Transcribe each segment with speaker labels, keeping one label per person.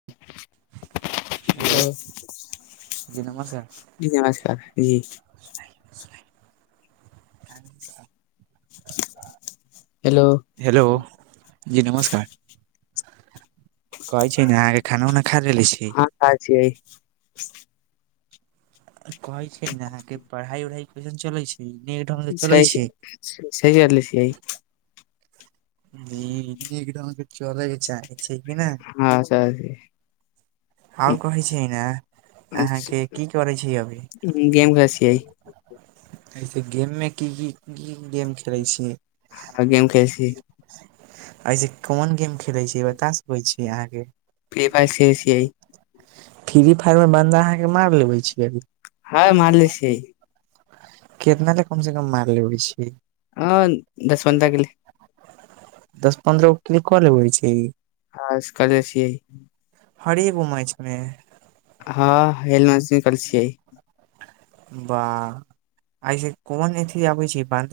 Speaker 1: [inaudible] hello जी नमस्कार
Speaker 2: जी नमस्कार जी
Speaker 1: [unintelligible]
Speaker 2: हेलो
Speaker 1: हेलो जी नमस्कार कहै छै ने अहाँ के खाना उना खा लेले छी
Speaker 2: खाइ छीये
Speaker 1: कहै छै ने अहाँ के पढ़ाई उढ़ाई कइसन चले छै ई नहिढन त
Speaker 2: सही
Speaker 1: चलय छै
Speaker 2: छी- सही करले छियै
Speaker 1: हूँ [unintelligible] अहाँ के चलय के चाही
Speaker 2: हँ सही
Speaker 1: आओर कहै छी ने अहाँ के की करय
Speaker 2: गेम मे छीये
Speaker 1: ऐसे गेम मे की भी गेम खेलै छी
Speaker 2: गेम खेल छियै
Speaker 1: आइ जे कोन गेम खेलै छी बता सकै छी अहाँ के
Speaker 2: फ्री फायर खेल छियै
Speaker 1: फ्री फायरमे बन्दा अहाँके मारि लेबै छीय
Speaker 2: हँ मारले छियै
Speaker 1: कीतना तक कम से कम मार लेबै छी
Speaker 2: ह दस पंद्रह गेलय
Speaker 1: दस पन्द्रह गो किलो क लेबै छै
Speaker 2: आज केले छीये
Speaker 1: हरेगो मैच मे
Speaker 2: ह ए मे से निकालय छीये
Speaker 1: बाह ऐस कोन ए अथी आबै छै बांध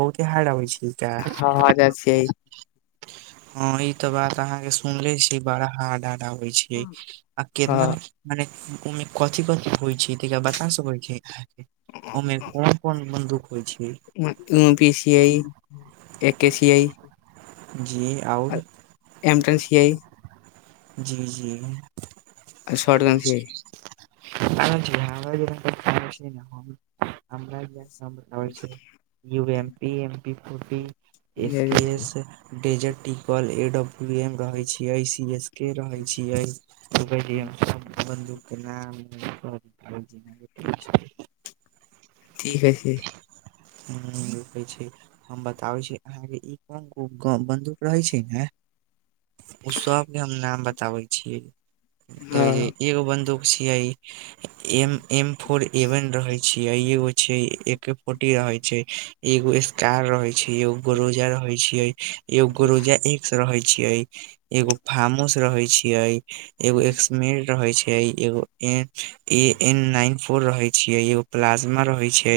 Speaker 1: बहुत बिहार आबै छै
Speaker 2: हँ हजार छियै
Speaker 1: ह ई तऽ बात अहाँ के सुनले छी बड़ा हार्ड ए आबय छीये आ केना
Speaker 2: हँ
Speaker 1: मने उमे कथी कथी होइ छै ता बता सकैत छै अहाँ के अमे कोन कोन बन्दूक होइ छै
Speaker 2: यू पी छियै
Speaker 1: एके से छीये जी आओर
Speaker 2: एमटन छियै
Speaker 1: जी जी
Speaker 2: आ शर्ट क छियै
Speaker 1: [unintelligible] बबै छै U M P M P फी एस के एस डजर्टिकॉल एडब ए रहे छ सी एस के रहे छ सब बन्दूक [unintelligible]
Speaker 2: ठीक हइ छै
Speaker 1: ह कहै छी हम बताबै छी अहाँ के ई कोन ग बन्दूक रहै छै ने ओ सब हम नाम बताबै छीयै
Speaker 2: हँ
Speaker 1: देख एगो बन्दूक छियै एम एम फोर एवन रहै छै आ एगो छै एक स्कोटी रहै छै एगो स्कार रहै छै एगो गोरोजा रहै छै एगो रोजा एक से रहे छिये एगो फार्म हाउस रहे छीये एगो एकसमे रहे छै एगो ए एन नाइन फोर रहै छियै एगो प्लाज्मा रहै छै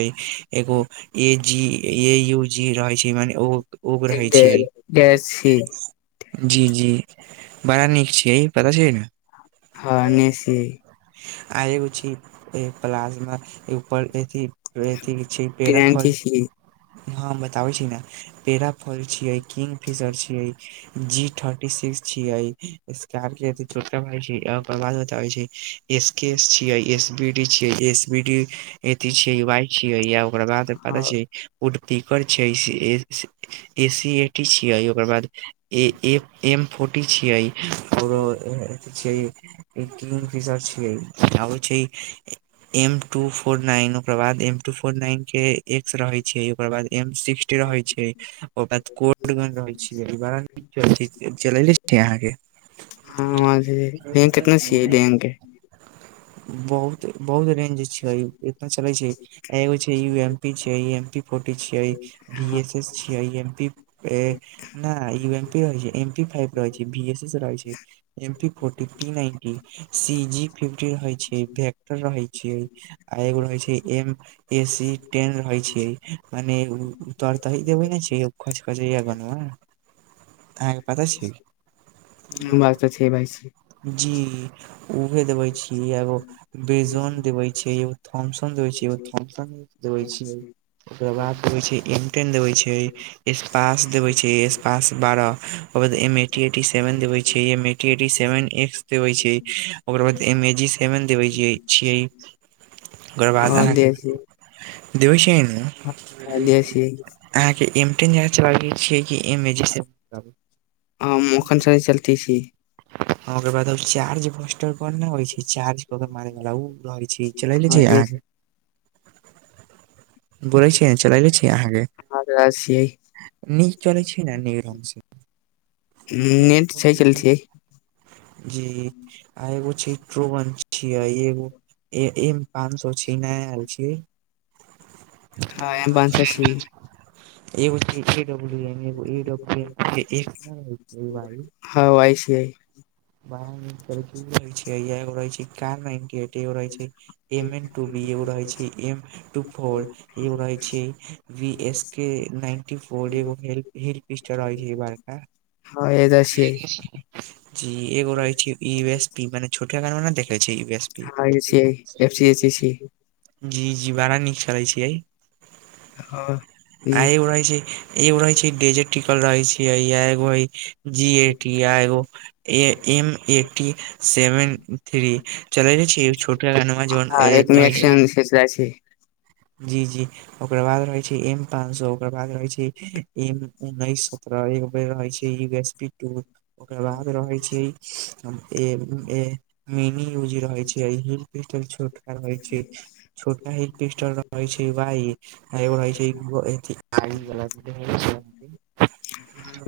Speaker 1: एगो ए जी ए यू जी रहै छै मने ओ उब रहै छियै जी जी बड़ा नीक छियै पता छै नऽ
Speaker 2: हँ [unintelligible]
Speaker 1: आ एगे चीज प्लाज्मा पर अथि अथि छै पेरा फल हँ हम बताबै छी ने पेराफल छियै किंग फिशर छियै जी ट्वर्टी सिक्स छीियै स्कार्पियोटका भ छै ओकर बाद बताबै छै एस के एस छियै एस बी डी छियै एस बी डी एथी छ य वाई छियै यऽ ओकर बाद पता छैये उड पीकर छै ए सी ए टी छियै ओकर बाद ए एम फोर्टी छिये आओर ई किंग फिशर छिय [unintelligible] छै एम टू फोर नाइन ओकर बाद एम टू फोर नाइन के एक्स रहे छै ओकर बाद एम सिक्स रहै छै ओ बाद कोटगज रहै छै बड़ा चले अहाँ के
Speaker 2: हँ [unintelligible]
Speaker 1: बहुत बहुत रेंज छै इतना चलै छै एगो छै यऽ एम पी छम पी फोर्टी छियी ए छिय आइ एम पी ए नेय यम पी रह एम पी फाइब रह एसस रह छै एम पी [unintelligible] और एगे रहे छै एम ए सी टेन रहै छै मने तर तरि देबै ने छै [unintelligible] अाँके पता छै
Speaker 2: हँ बात तऽ छै भाइ छै
Speaker 1: जी उ उहे देबै एगोजन देबे छै एगो थसन देबै एगो थन देवे छै ओकरा बाद के होइ छै एमटेन देवे छै एस्पास देवे छै ए्पास बारह ओकर बाद एम एटी एटी सेवन देवे छै एम एी सेवन एक्स देवे छै ओकर बाद एम ए जी सेवन देबै छियै ओकर बाद
Speaker 2: हँ
Speaker 1: अहाँके
Speaker 2: देश
Speaker 1: देवे शेन
Speaker 2: देश
Speaker 1: नउ अहाँ के एमटेन चलाे छी कि एम एज
Speaker 2: हम ओखन चलती छी
Speaker 1: बाद चार्जटर होइ छै चार्ज क मारै चलेने छी
Speaker 2: ह
Speaker 1: आहाँके बोले छीिय चलेल छीिय अहाँे
Speaker 2: छियै
Speaker 1: नीक चल छै ने नीक रंगसँ
Speaker 2: नेट सहि चल छियै
Speaker 1: जी आ एगो छैत्र्रो वं छिय एगो ए एमे पाँच सए छिना आयल छिय
Speaker 2: ह पाँच सए छी
Speaker 1: [unintelligible] [unintelligible]
Speaker 2: हँ वइ स आइ
Speaker 1: रहै एगो रहै छैो रहै छै M N two B A रहै छै एम टू फोर एगे रहे छै एस के नन फोरेल्प इस रह छै बारका [inaudible]
Speaker 2: हँ एह जऽ छिये
Speaker 1: जी एगो रहै छै ई वेस पी माने छोटका गाना मे नऽ देखले छी
Speaker 2: हँ [unintelligible] F C S S C
Speaker 1: जी जी बड़ा नीक करै छिये
Speaker 2: ह
Speaker 1: आ एगो रहै छै एगो रहे छै डेजेटिकल रहै छै या एगो हइ जी A T I O A M A T seven three चलै नय छै एगो छोट
Speaker 2: ह एक मे
Speaker 1: [unintelligible] जी
Speaker 2: एक्शन खेचला छै
Speaker 1: जी ओकर बाद रहै छै एम पान सौ ओकर बाद रहै छै एम उन्नैस सौ [unintelligible] रहइ छै इ गैस पी टू ओकर बाद रहै छी हम एब ए मिनी यूजी रहै छै हिल पिसटल छोटका रहै छै छोटका हेड पिस्टल रहइ छै वाइ आ एगो होई छै आई बला [unintelligible] बला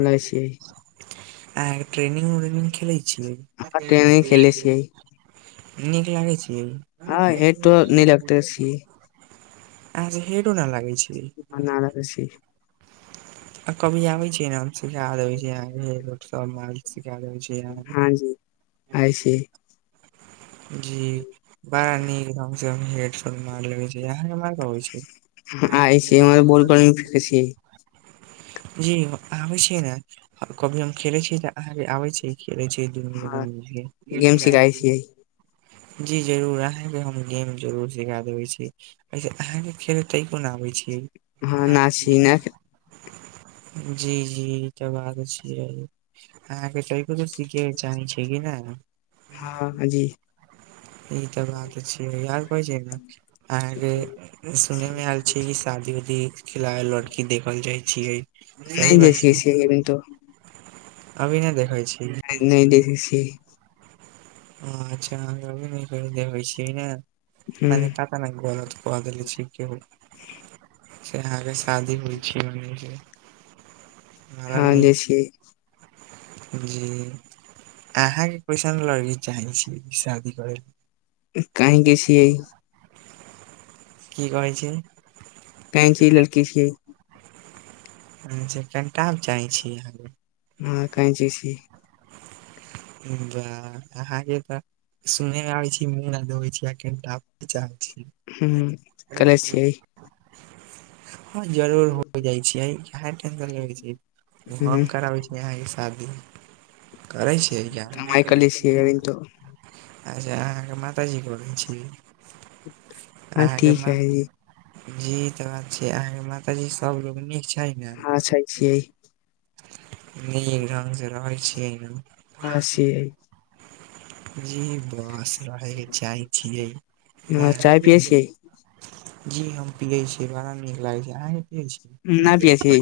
Speaker 2: नय से इ
Speaker 1: अहाँकेँ ट्रेनिंग [unintelligible] खेलै छियै
Speaker 2: अहाँ ट्रेनिंग खेले छियै
Speaker 1: नीक लागै छियै
Speaker 2: हँ हेतो नी लगतै छी
Speaker 1: अहाँ हेडो ना लागै छिये
Speaker 2: खुशी
Speaker 1: आ कभी आबेै छियेै नऽ हम सिखा देबे छिये अहाँ केँ हेड उड सब [unintelligible] छी अहाँके
Speaker 2: हँजी आय छिये
Speaker 1: [inaudible] जी बड़ा नीक रंग सँ हम हेडफोन मार लेबे छै अहाँ [unintelligible] छै
Speaker 2: [unintelligible]
Speaker 1: जी हम आबेै छिये नऽ हम कभी हम खेलेै छिये तऽ अहाँकेँ आबे छिये खेले छी
Speaker 2: हँ गेम सिखाइ छियै
Speaker 1: [unintelligible] जी जरूर अहाँकेँ हम गेम जरूर सिखा देबेै छी ऐसे अहाँकेँ खेलै तैयो नऽ आबै छिये
Speaker 2: [unintelligible]
Speaker 1: जी जी जबाद छिये अहाँकेँ तइको तऽ सीखे कऽ चाहै छियै नऽ
Speaker 2: हँ जी
Speaker 1: ई तऽ बात छियै आओर कहै छियै नऽ अहाँकेँ सुने मे आएल छै की शादी उदी खिलायल लऽ देखल जाइ छियै सही
Speaker 2: नहि
Speaker 1: बात
Speaker 2: देखै छियै
Speaker 1: छै
Speaker 2: अभी तो
Speaker 1: अभी नऽ देखै छी
Speaker 2: नाइ नय देखै छी
Speaker 1: [unintelligible] केतना
Speaker 2: ह
Speaker 1: गलत कह देलै छै केहु से आहाँकेँ शादी होइ छै
Speaker 2: हँ जे छियै
Speaker 1: [unintelligible] जी अहाँकेँ कसैन लगी चाहै छिये शादी करै
Speaker 2: [inaudible]
Speaker 1: की कहै छियै
Speaker 2: कही की ई लड़की छिये
Speaker 1: हू छै [unintelligible]
Speaker 2: हऽ कैंची छि
Speaker 1: बाह अहाँ एक तऽ सुने मे आबै छी मुँह नहि धोबै छी कैंटाब चाह छि
Speaker 2: ह
Speaker 1: करैय
Speaker 2: कले
Speaker 1: छियेै
Speaker 2: छियै
Speaker 1: ह जरूर होय जाय छै बाहर किया नहि कराबाबेै छी
Speaker 2: ह
Speaker 1: हम कराबै छी यहा कऽ शादी करै छिये क्या हम नै
Speaker 2: कमाइ
Speaker 1: करेै
Speaker 2: कले छियै
Speaker 1: हू
Speaker 2: अभी तो
Speaker 1: अच्छा अहाँके माताजी करै छी
Speaker 2: हँ
Speaker 1: अहाँके
Speaker 2: ठीक है
Speaker 1: मात
Speaker 2: जी
Speaker 1: जीत बात छै अहाँके माताजी सब लोग नीक छै है नहि
Speaker 2: हँ अच्छा छियै
Speaker 1: निक ढंग से रहै छियै नहि
Speaker 2: ह से ऐ
Speaker 1: जी बस रहैके चाहै छियै
Speaker 2: हँ चाय पियै छियै
Speaker 1: जी हम पियै छियै बड़ा नीक लागे छै अहाँ नहि
Speaker 2: न पियै छियै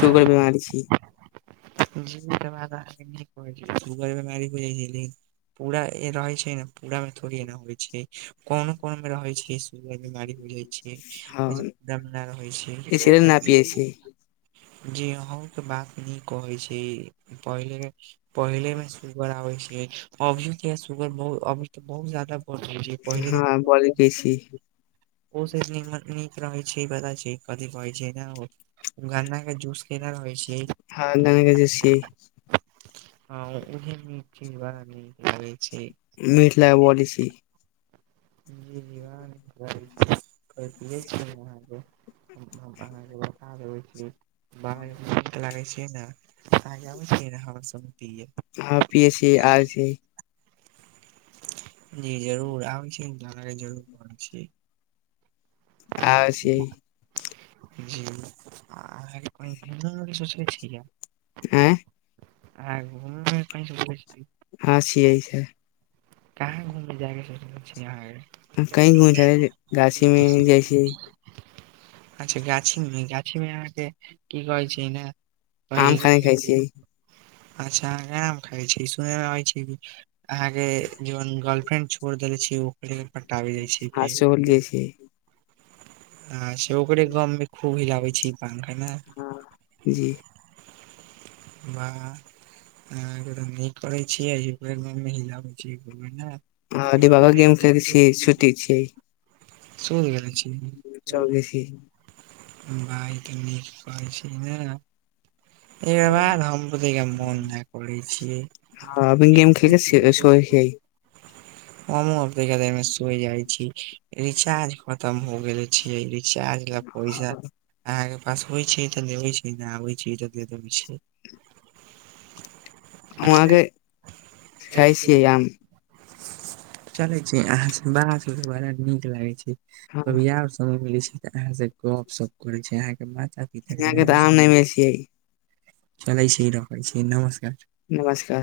Speaker 2: शुगर बीमारी छी
Speaker 1: [unintelligible] जी सुगर बीमारी हो जाइ छै लेकिन पूरा रहे छै पूरा मे थोड़ी एना होइ छै कोनो कोनो मे रहे छै सू बीमारी हो जाइ छै
Speaker 2: हँ
Speaker 1: म होइ
Speaker 2: इसलिए न पियै
Speaker 1: छै
Speaker 2: छी
Speaker 1: जी अ के बात न कहै छी पहि पहिले मे सुगर आै छै अभ य सुगर ब अभ बहुत ज्यादा
Speaker 2: हँ ब कसी
Speaker 1: ओ नीक रहै छै पता छै कथी कहै छै ने गन्न्दाक के जूस केना रहै छियै
Speaker 2: हँ गाना के जे छी
Speaker 1: ह ओहे मि ची बड़ान लागै छै
Speaker 2: मिथिला बलै छी
Speaker 1: जी जी व न कहाँके अहाँके बता देबै ब लागै छै नेबै छ
Speaker 2: हँ [unintelligible]
Speaker 1: जी जरूर आबै छीे जरूर पै छी
Speaker 2: आओ से
Speaker 1: जी आ घी सोचै छ
Speaker 2: आँय
Speaker 1: [unintelligible]
Speaker 2: अँ छियै छै
Speaker 1: कहाँ घुममे जायगे सोच यहाँ
Speaker 2: कही घूम जा घाछी मे जैसे
Speaker 1: अच्छा गाछीमे गाछी मेाँे की कह छै ने
Speaker 2: आम
Speaker 1: पहिले
Speaker 2: खान खाइ छी
Speaker 1: अच्छा ग मे खाइ छी सुनेमे रहै छी अहाँके जन गर्लफ्रेंड छोड़ देले छी ओकरे के पटाबे जाइ छै फेर
Speaker 2: चल जाइ छै
Speaker 1: अचछा ओकरे गममे खूब हिलाबै छै ई पंखा ने
Speaker 2: जी
Speaker 1: बाह ह न करै छियै महिला हो छै ने
Speaker 2: ह दिबागो गेम खेल छीिय छुट्टी छियै
Speaker 1: सुन गेल छी
Speaker 2: चलबे छिये
Speaker 1: भाइ तऽ नीक कहै छै नऽ एगो बात हम [unintelligible] मोन नय करै छिये
Speaker 2: आ अभी गेम खेल के सोए छियै
Speaker 1: हमहूँ अब तइक देर मे सोइ जाइ छी रिचार्ज खतम हो गेले छिये रिचार्ज लऽ पैसा अहाँकेँ पास होइ छै तऽ देबै छी नऽ आबै छी तऽ देऽ देबै छी
Speaker 2: हम अहाँकेँ खाइ छियै आम
Speaker 1: चलै छी अहाँ से बात करकेँ बड़ा नीक लागै छै
Speaker 2: हँ,
Speaker 1: कभी आओर समय मिलै छै तऽ अहाँ से गप सप करे छै अहाँकेँ बता
Speaker 2: यहाँ केँ तऽ आम नय मे छियै
Speaker 1: चलै छी रखै छी नमस्कार
Speaker 2: नमस्कार